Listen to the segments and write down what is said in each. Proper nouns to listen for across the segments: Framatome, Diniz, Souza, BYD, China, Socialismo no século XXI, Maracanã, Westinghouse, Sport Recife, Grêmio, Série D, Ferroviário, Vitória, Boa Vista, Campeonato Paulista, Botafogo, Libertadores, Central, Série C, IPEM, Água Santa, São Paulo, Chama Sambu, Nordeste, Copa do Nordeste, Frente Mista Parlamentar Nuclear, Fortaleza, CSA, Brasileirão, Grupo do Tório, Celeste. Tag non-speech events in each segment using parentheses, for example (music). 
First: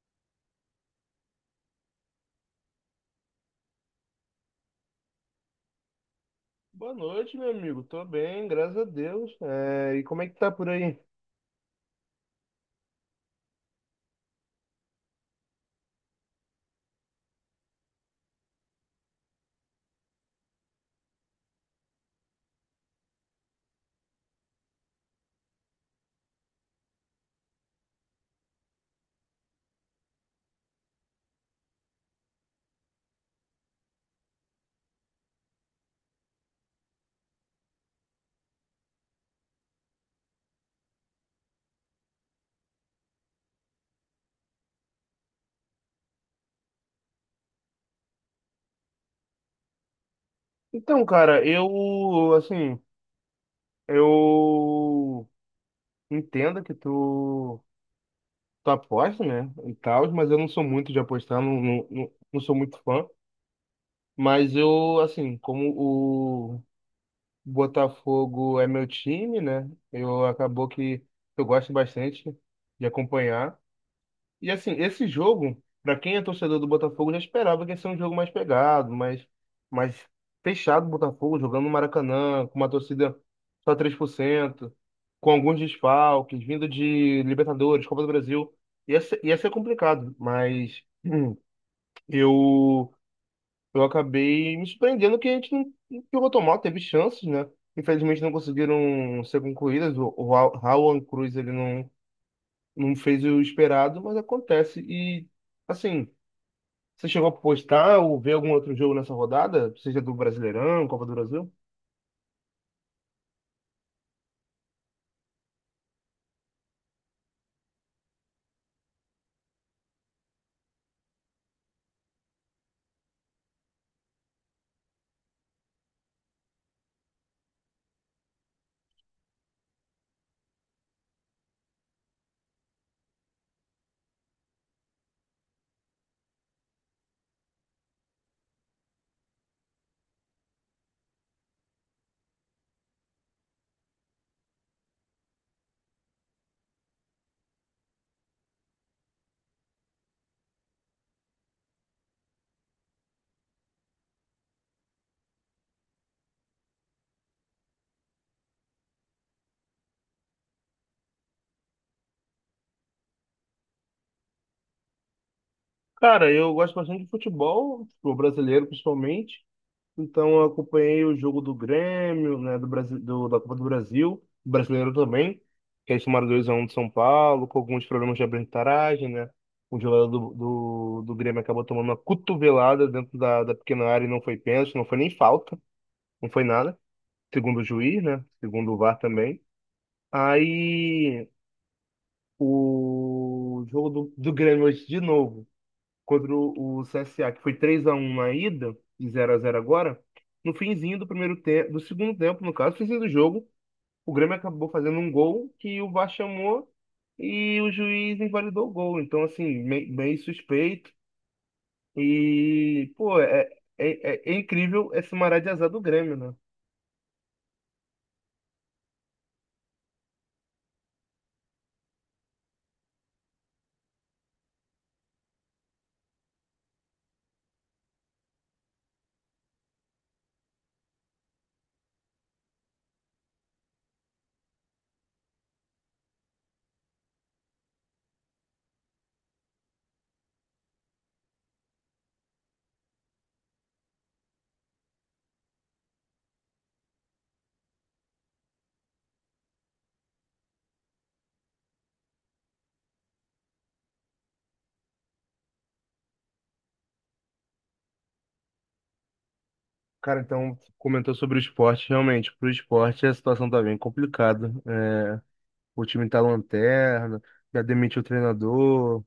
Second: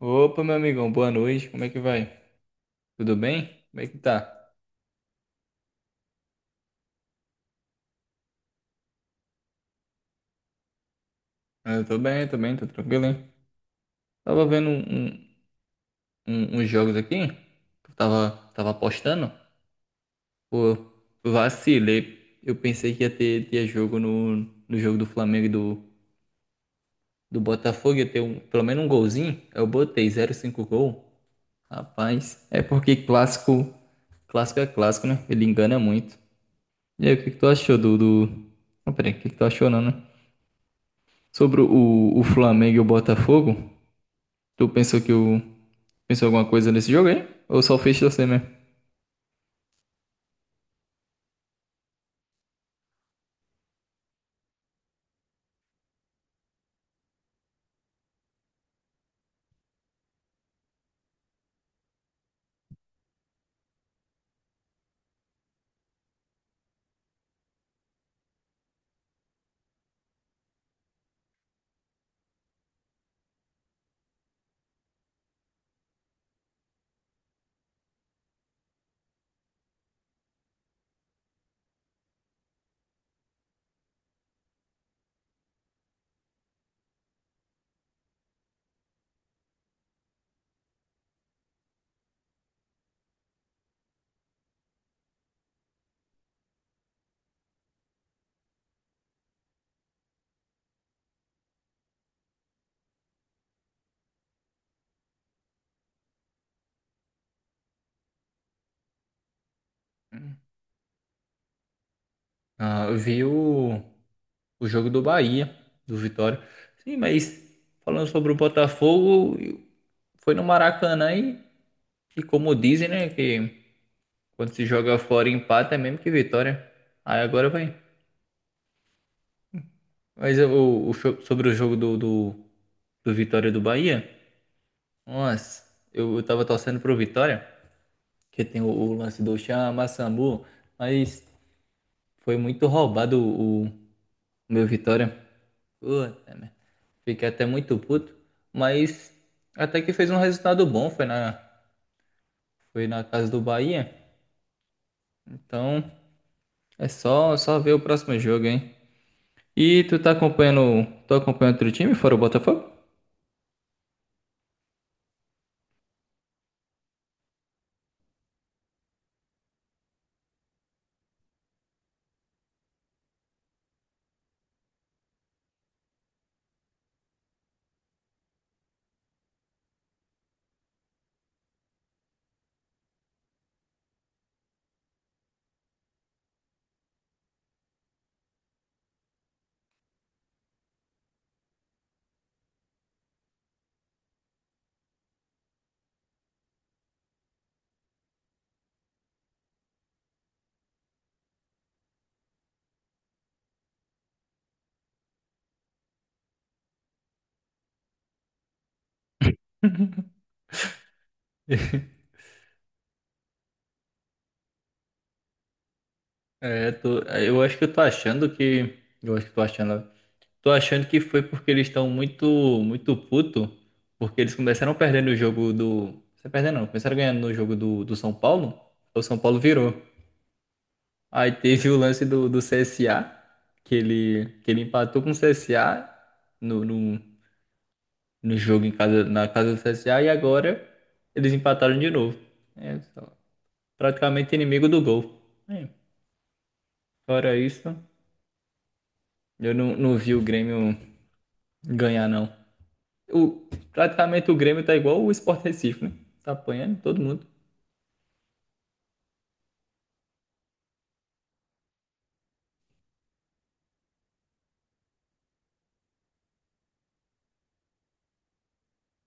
Opa, meu amigão, boa noite. Como é que vai? Tudo bem? Como é que tá? Boa noite, meu amigo. Tô bem, graças a Deus. É, e como é que tá por aí? Ah, eu tô bem, tô bem, tô tranquilo, hein? Tava vendo uns jogos aqui, que eu tava apostando. Pô, vacilei. Eu pensei que ia ter jogo no jogo do Flamengo e do Botafogo, ia ter pelo menos um golzinho. Eu botei 0,5 gol. Rapaz, é porque clássico é clássico, né? Ele engana muito. E aí, o que que tu achou do... Não, peraí, o que que tu achou não, né? Sobre o Flamengo e o Botafogo, tu pensou que o pensou alguma coisa nesse jogo aí? Ou só fez você mesmo? Então, cara, eu, assim, eu entendo que tu aposta, né, e tal, mas eu não sou muito de apostar, não, não não sou muito fã. Mas eu, assim, como o Botafogo é meu time, né, eu acabou que eu gosto bastante de acompanhar. E assim, esse jogo, para quem é torcedor do Botafogo, já esperava que ia ser um jogo mais pegado, mais fechado, o Botafogo jogando no Maracanã, com uma torcida só 3%, com alguns desfalques, vindo de Libertadores, Copa do Brasil. Ia ser complicado, mas eu, eu acabei me surpreendendo que a gente não, que o Rotomal teve chances, né? Infelizmente não conseguiram ser concluídas. O Raul Cruz, ele não fez o esperado, mas acontece. E, assim, você chegou a postar ou ver algum outro jogo nessa rodada? Seja do Brasileirão, Copa do Brasil? Ah, eu vi o jogo do Bahia, do Vitória. Sim, mas falando sobre o Botafogo, foi no Maracanã e como dizem, né, que quando se joga fora e empata é mesmo que vitória. Aí agora vai. Mas sobre o jogo do Vitória do Bahia, nossa, eu tava torcendo pro Vitória, que tem o lance do Chama Sambu, mas. Foi muito roubado o meu Vitória. Puta, merda. Fiquei até muito puto. Mas até que fez um resultado bom. Foi na casa do Bahia. Então é só ver o próximo jogo, hein? E tu tá acompanhando. Tu acompanhando outro time fora o Botafogo? Cara, eu gosto bastante de futebol, o brasileiro principalmente. Então, eu acompanhei o jogo do Grêmio, né, do Brasil, da Copa do Brasil, brasileiro também, que eles tomaram 2-1 de São Paulo, com alguns problemas de arbitragem, né? O jogador do Grêmio acabou tomando uma cotovelada dentro da pequena área e não foi pênalti, não foi nem falta, não foi nada, segundo o juiz, né? Segundo o VAR também. Aí o jogo do Grêmio hoje de novo contra o CSA, que foi 3-1 na ida e 0-0 agora, no finzinho do primeiro tempo, do segundo tempo, no caso, finzinho do jogo, o Grêmio acabou fazendo um gol que o VAR chamou e o juiz invalidou o gol. Então, assim, meio (laughs) suspeito. E, pô, é, é incrível esse maré de azar do Grêmio, né? É, tô, eu acho que eu tô achando que. Eu acho que tô achando. Tô achando que foi porque eles estão muito, muito puto, porque eles começaram perdendo o jogo do. Você perdendo não, começaram ganhando no jogo do São Paulo. O São Paulo virou. Aí teve o lance do CSA, que ele empatou com o CSA no, no, no jogo em casa, na casa do CSA, e agora eles empataram de novo. É, praticamente inimigo do gol. É, fora isso, eu não vi o Grêmio ganhar, não. O, Praticamente o Grêmio tá igual o Sport Recife, né? Tá apanhando todo mundo. Cara, então, comentou sobre o esporte. Realmente, pro esporte a situação tá bem complicada. É, o time tá lanterna, já demitiu o treinador,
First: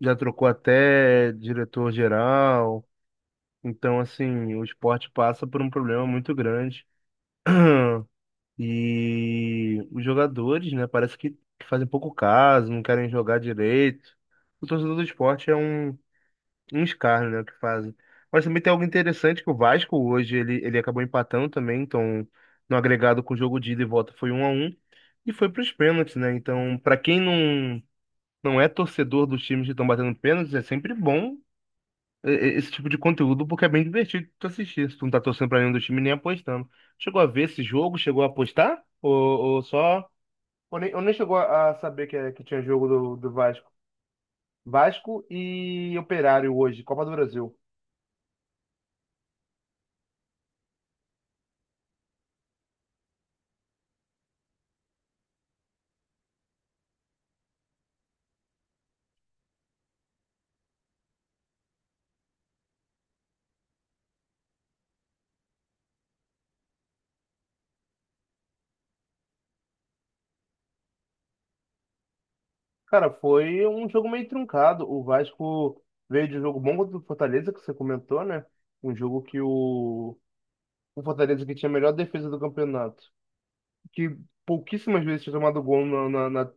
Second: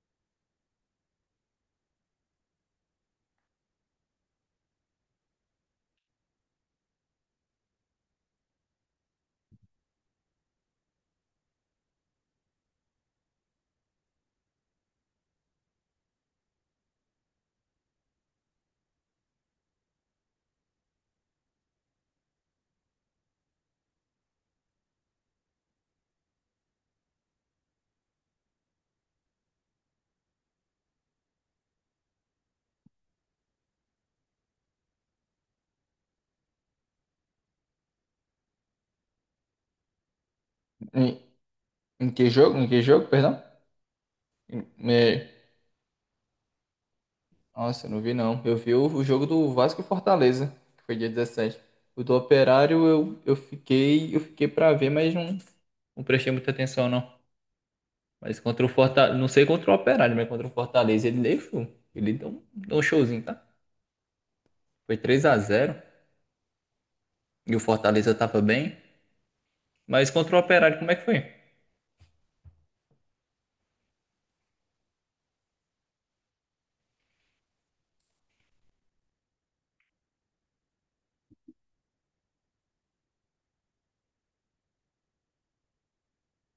já trocou até diretor-geral. Então, assim, o esporte passa por um problema muito grande. E os jogadores, né, parece que fazem pouco caso, não querem jogar direito. O torcedor do esporte é uns caras, né, que fazem. Mas também tem algo interessante que o Vasco hoje ele acabou empatando também, então no agregado com o jogo de ida e volta foi 1-1 e foi para os pênaltis, né? Então, para quem não é torcedor dos times que estão batendo pênaltis, é sempre bom esse tipo de conteúdo porque é bem divertido tu assistir, se tu não tá torcendo para nenhum dos times nem apostando. Chegou a ver esse jogo? Chegou a apostar? Ou só, ou nem Em, chegou a saber Em que, que que jogo? tinha Em que jogo jogo, do, do perdão? Vasco? Em- Vasco me- e Operário hoje, Copa do Brasil. Nossa, eu não vi não. Eu vi o jogo do Vasco e Fortaleza, que foi dia 17. O do Operário eu fiquei pra ver, mas não prestei muita atenção não. Mas contra o Fortaleza, não sei contra o Operário, mas contra o Fortaleza ele deixou. Ele deu um showzinho, tá? Foi 3-0 e o Fortaleza tava bem. Mas contra o Operário, como é que foi? Cara, foi um jogo meio truncado. O Vasco veio de um jogo bom contra o Fortaleza, que você comentou, né? Um jogo que o Fortaleza, que tinha a melhor defesa do campeonato, que pouquíssimas vezes tinha tomado gol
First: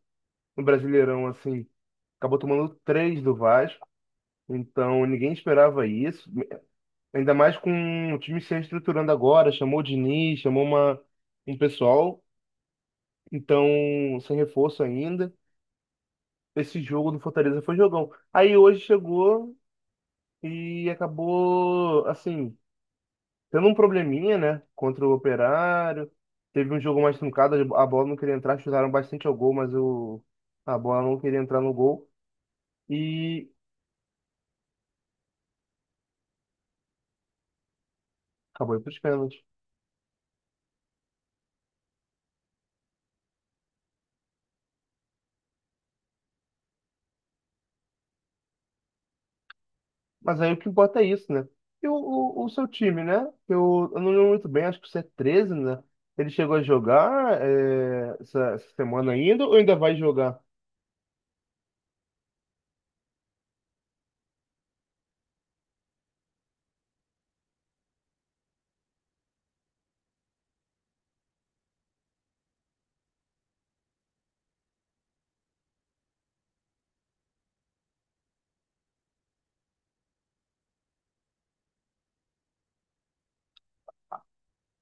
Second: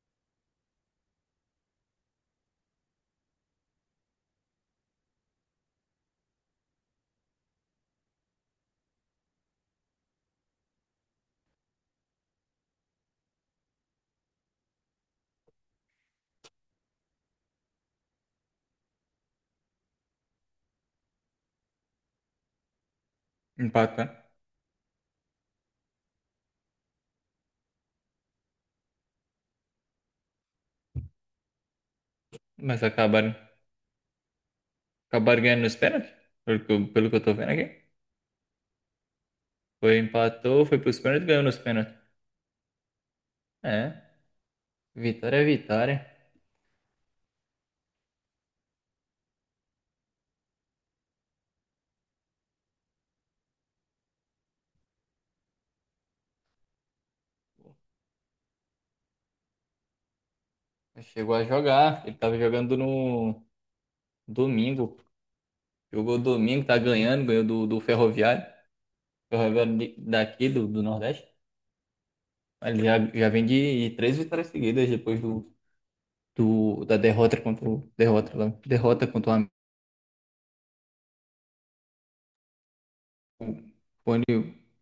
no Brasileirão, assim, acabou tomando três do Vasco. Então ninguém esperava isso. Ainda mais com o time se reestruturando agora, chamou o Diniz, chamou um pessoal, então sem reforço ainda. Esse jogo do Fortaleza foi jogão. Aí hoje chegou e acabou, assim, tendo um Empatando. probleminha, né, contra o Operário. Teve um jogo mais truncado, a bola não queria entrar, chutaram bastante ao gol, mas o, a bola não queria entrar no gol Mas acabaram e Acabaram ganhando nos pênaltis? Pelo que eu tô vendo aqui. acabou indo para os pênaltis. Foi, empatou, foi pros pênaltis e ganhou nos pênaltis. É, vitória é vitória. Mas aí o que importa é isso, né? E o seu time, né? Eu não lembro muito bem, acho que o c 13, né? Ele chegou a jogar, é, essa semana ainda ou ainda vai jogar? Chegou a jogar. Ele tava jogando no domingo. Jogou domingo, tá ganhando, ganhou do Ferroviário. Ferroviário daqui, do Nordeste. Ele já vem de três vitórias seguidas depois da derrota contra o. Derrota, lá, derrota contra o. O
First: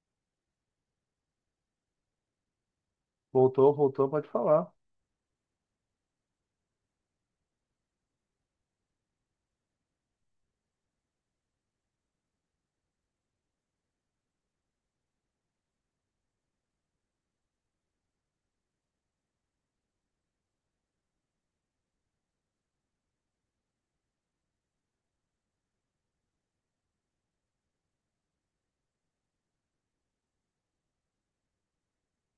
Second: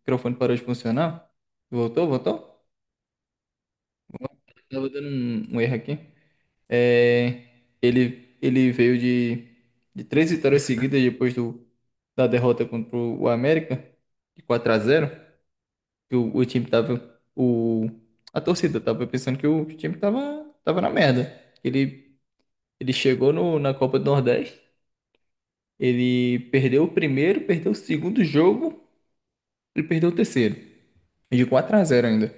microfone parou de funcionar. Voltou, voltou? Voltou, voltou, pode falar. Tava dando um erro aqui. É, ele veio de três vitórias seguidas depois do, da derrota contra o América, de 4-0, que o time tava, a torcida tava pensando que o time tava na merda. Ele, Ele chegou no, na Copa do Nordeste, ele perdeu o primeiro, perdeu o segundo jogo, ele perdeu o terceiro, e de 4-0 ainda.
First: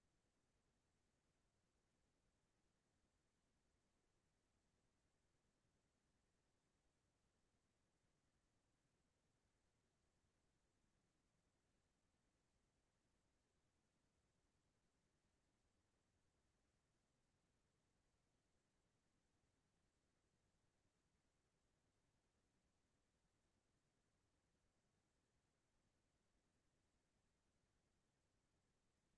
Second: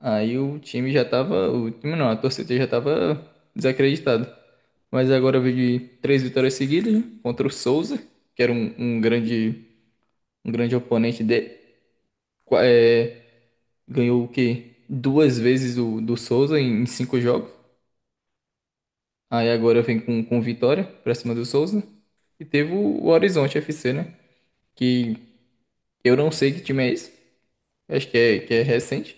Aí o time já tava. O time não, a torcida já tava desacreditada. Mas agora veio de três vitórias seguidas, né? Contra o Souza, que era um grande oponente dele. É, ganhou o quê? Duas vezes do Souza em cinco jogos. Aí agora vem com vitória pra cima do Souza. E teve o Horizonte FC, né? Que eu não sei que time é esse. Acho que é, recente.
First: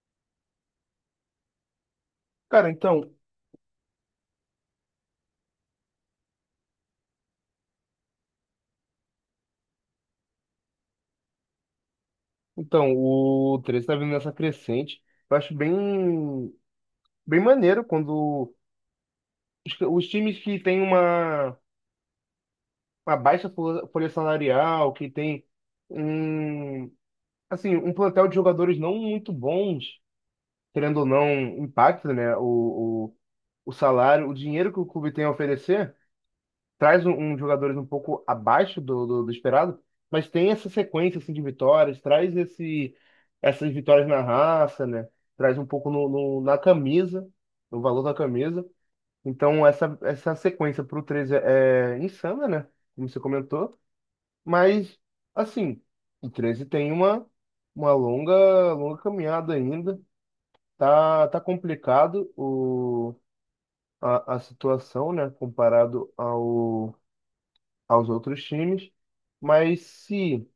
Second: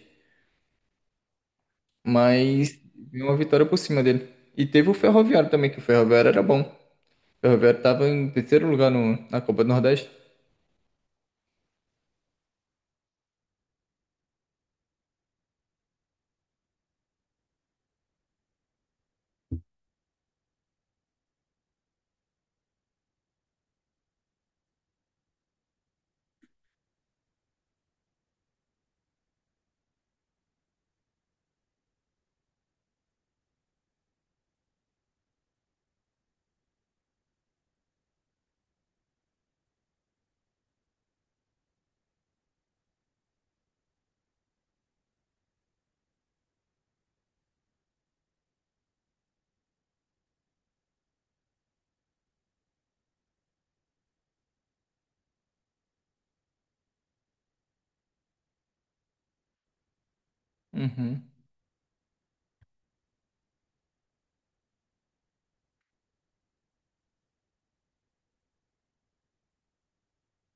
Cara, Mas então, veio uma vitória por cima dele. E teve o Ferroviário também, que o Ferroviário era bom. O Roberto estava em terceiro lugar no, na Copa do Nordeste. então, o 13 está vindo nessa crescente. Eu acho bem, bem maneiro quando os times que têm uma baixa folha salarial, que tem um, assim, um plantel de jogadores não muito bons, querendo ou não, impacta, né, o salário, o dinheiro que o clube tem a oferecer, traz um jogadores um pouco abaixo do esperado, mas tem essa sequência assim, de vitórias, traz esse, essas vitórias na raça, né? Traz um pouco no, na camisa, no valor da camisa. Então essa sequência para o 13 é insana, né? Como você comentou, mas assim, o 13 tem uma longa, longa caminhada ainda. Uhum. Tá, tá complicado a situação, né? Comparado ao aos outros times, mas se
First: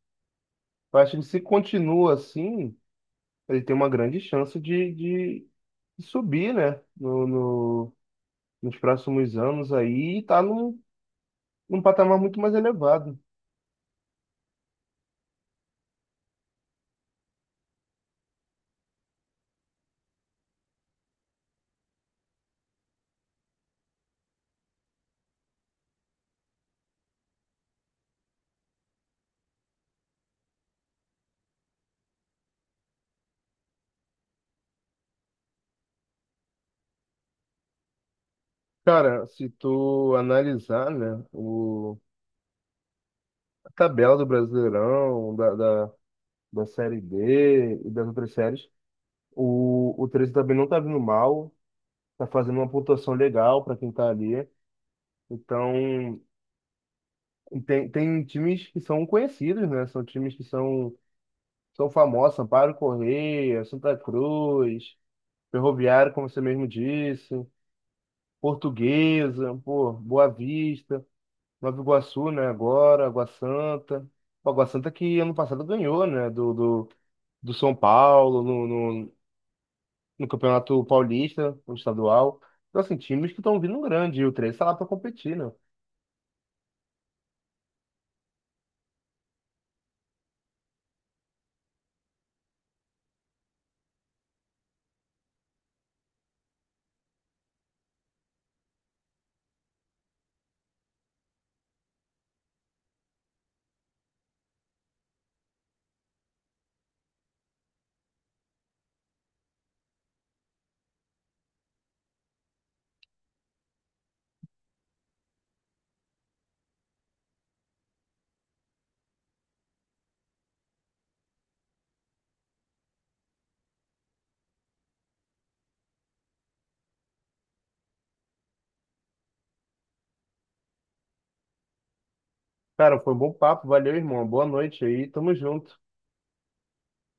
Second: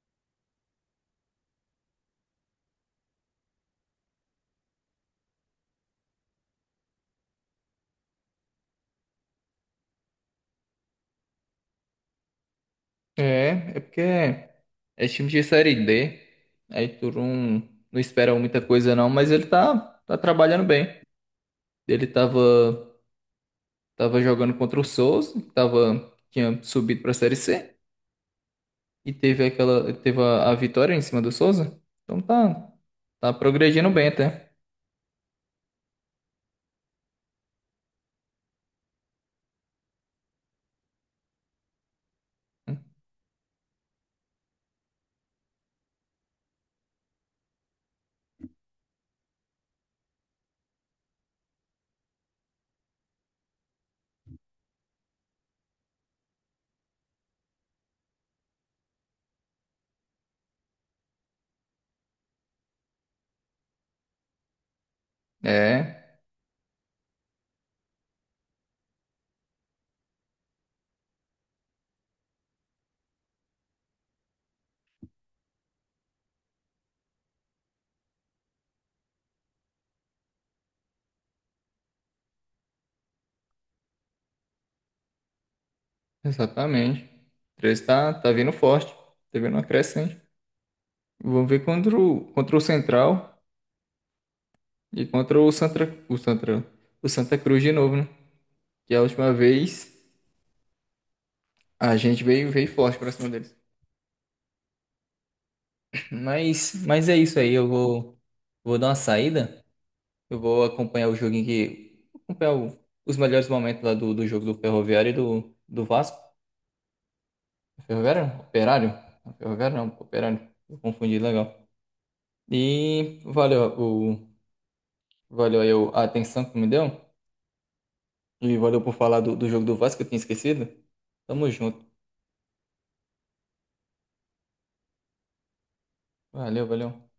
eu acho que se continua assim, ele tem uma grande chance de subir, né? No, nos próximos anos aí e tá num patamar muito mais elevado. É porque é time de Série D. Aí tu não espera muita coisa não, mas ele tá trabalhando bem. Ele tava jogando contra o Souza, que tinha subido pra Série C. E teve a vitória em cima do Souza. Então tá progredindo bem até. Cara, se tu analisar, né, a tabela do Brasileirão, da Série D e das outras séries, o 13 também não tá vindo mal, tá fazendo uma pontuação legal para quem tá ali. Então, tem times que são conhecidos, né? São times que são, famosos, Sampaio Correia, Santa Cruz, Ferroviário, É, como você mesmo disse, Portuguesa, pô, Boa Vista, Nova Iguaçu, né? Agora, Água Santa. Pô, Água Santa, que ano passado ganhou, né? Do São Paulo, no, no Campeonato Paulista, no estadual. Então, assim, times que estão vindo grande, e o 3 está lá para competir, né? exatamente. O 13 tá vindo forte. Tá vindo uma crescente. Vamos ver contra o Central. E contra o Santa, o Santa Cruz de novo, né? Que a última vez a gente veio forte pra cima deles. Mas é isso aí. Eu vou dar uma saída. Eu vou acompanhar o joguinho que. Acompanhar os melhores momentos lá do jogo do Ferroviário e do Vasco. Ferroviário? Não, Operário? Não, Ferroviário não, Operário. Eu confundi legal. E valeu, valeu aí a atenção que me deu. E valeu por falar do jogo do Vasco que eu tinha esquecido. Tamo junto. Cara, foi um bom papo, valeu, irmão. Boa noite aí, tamo junto. Valeu, valeu.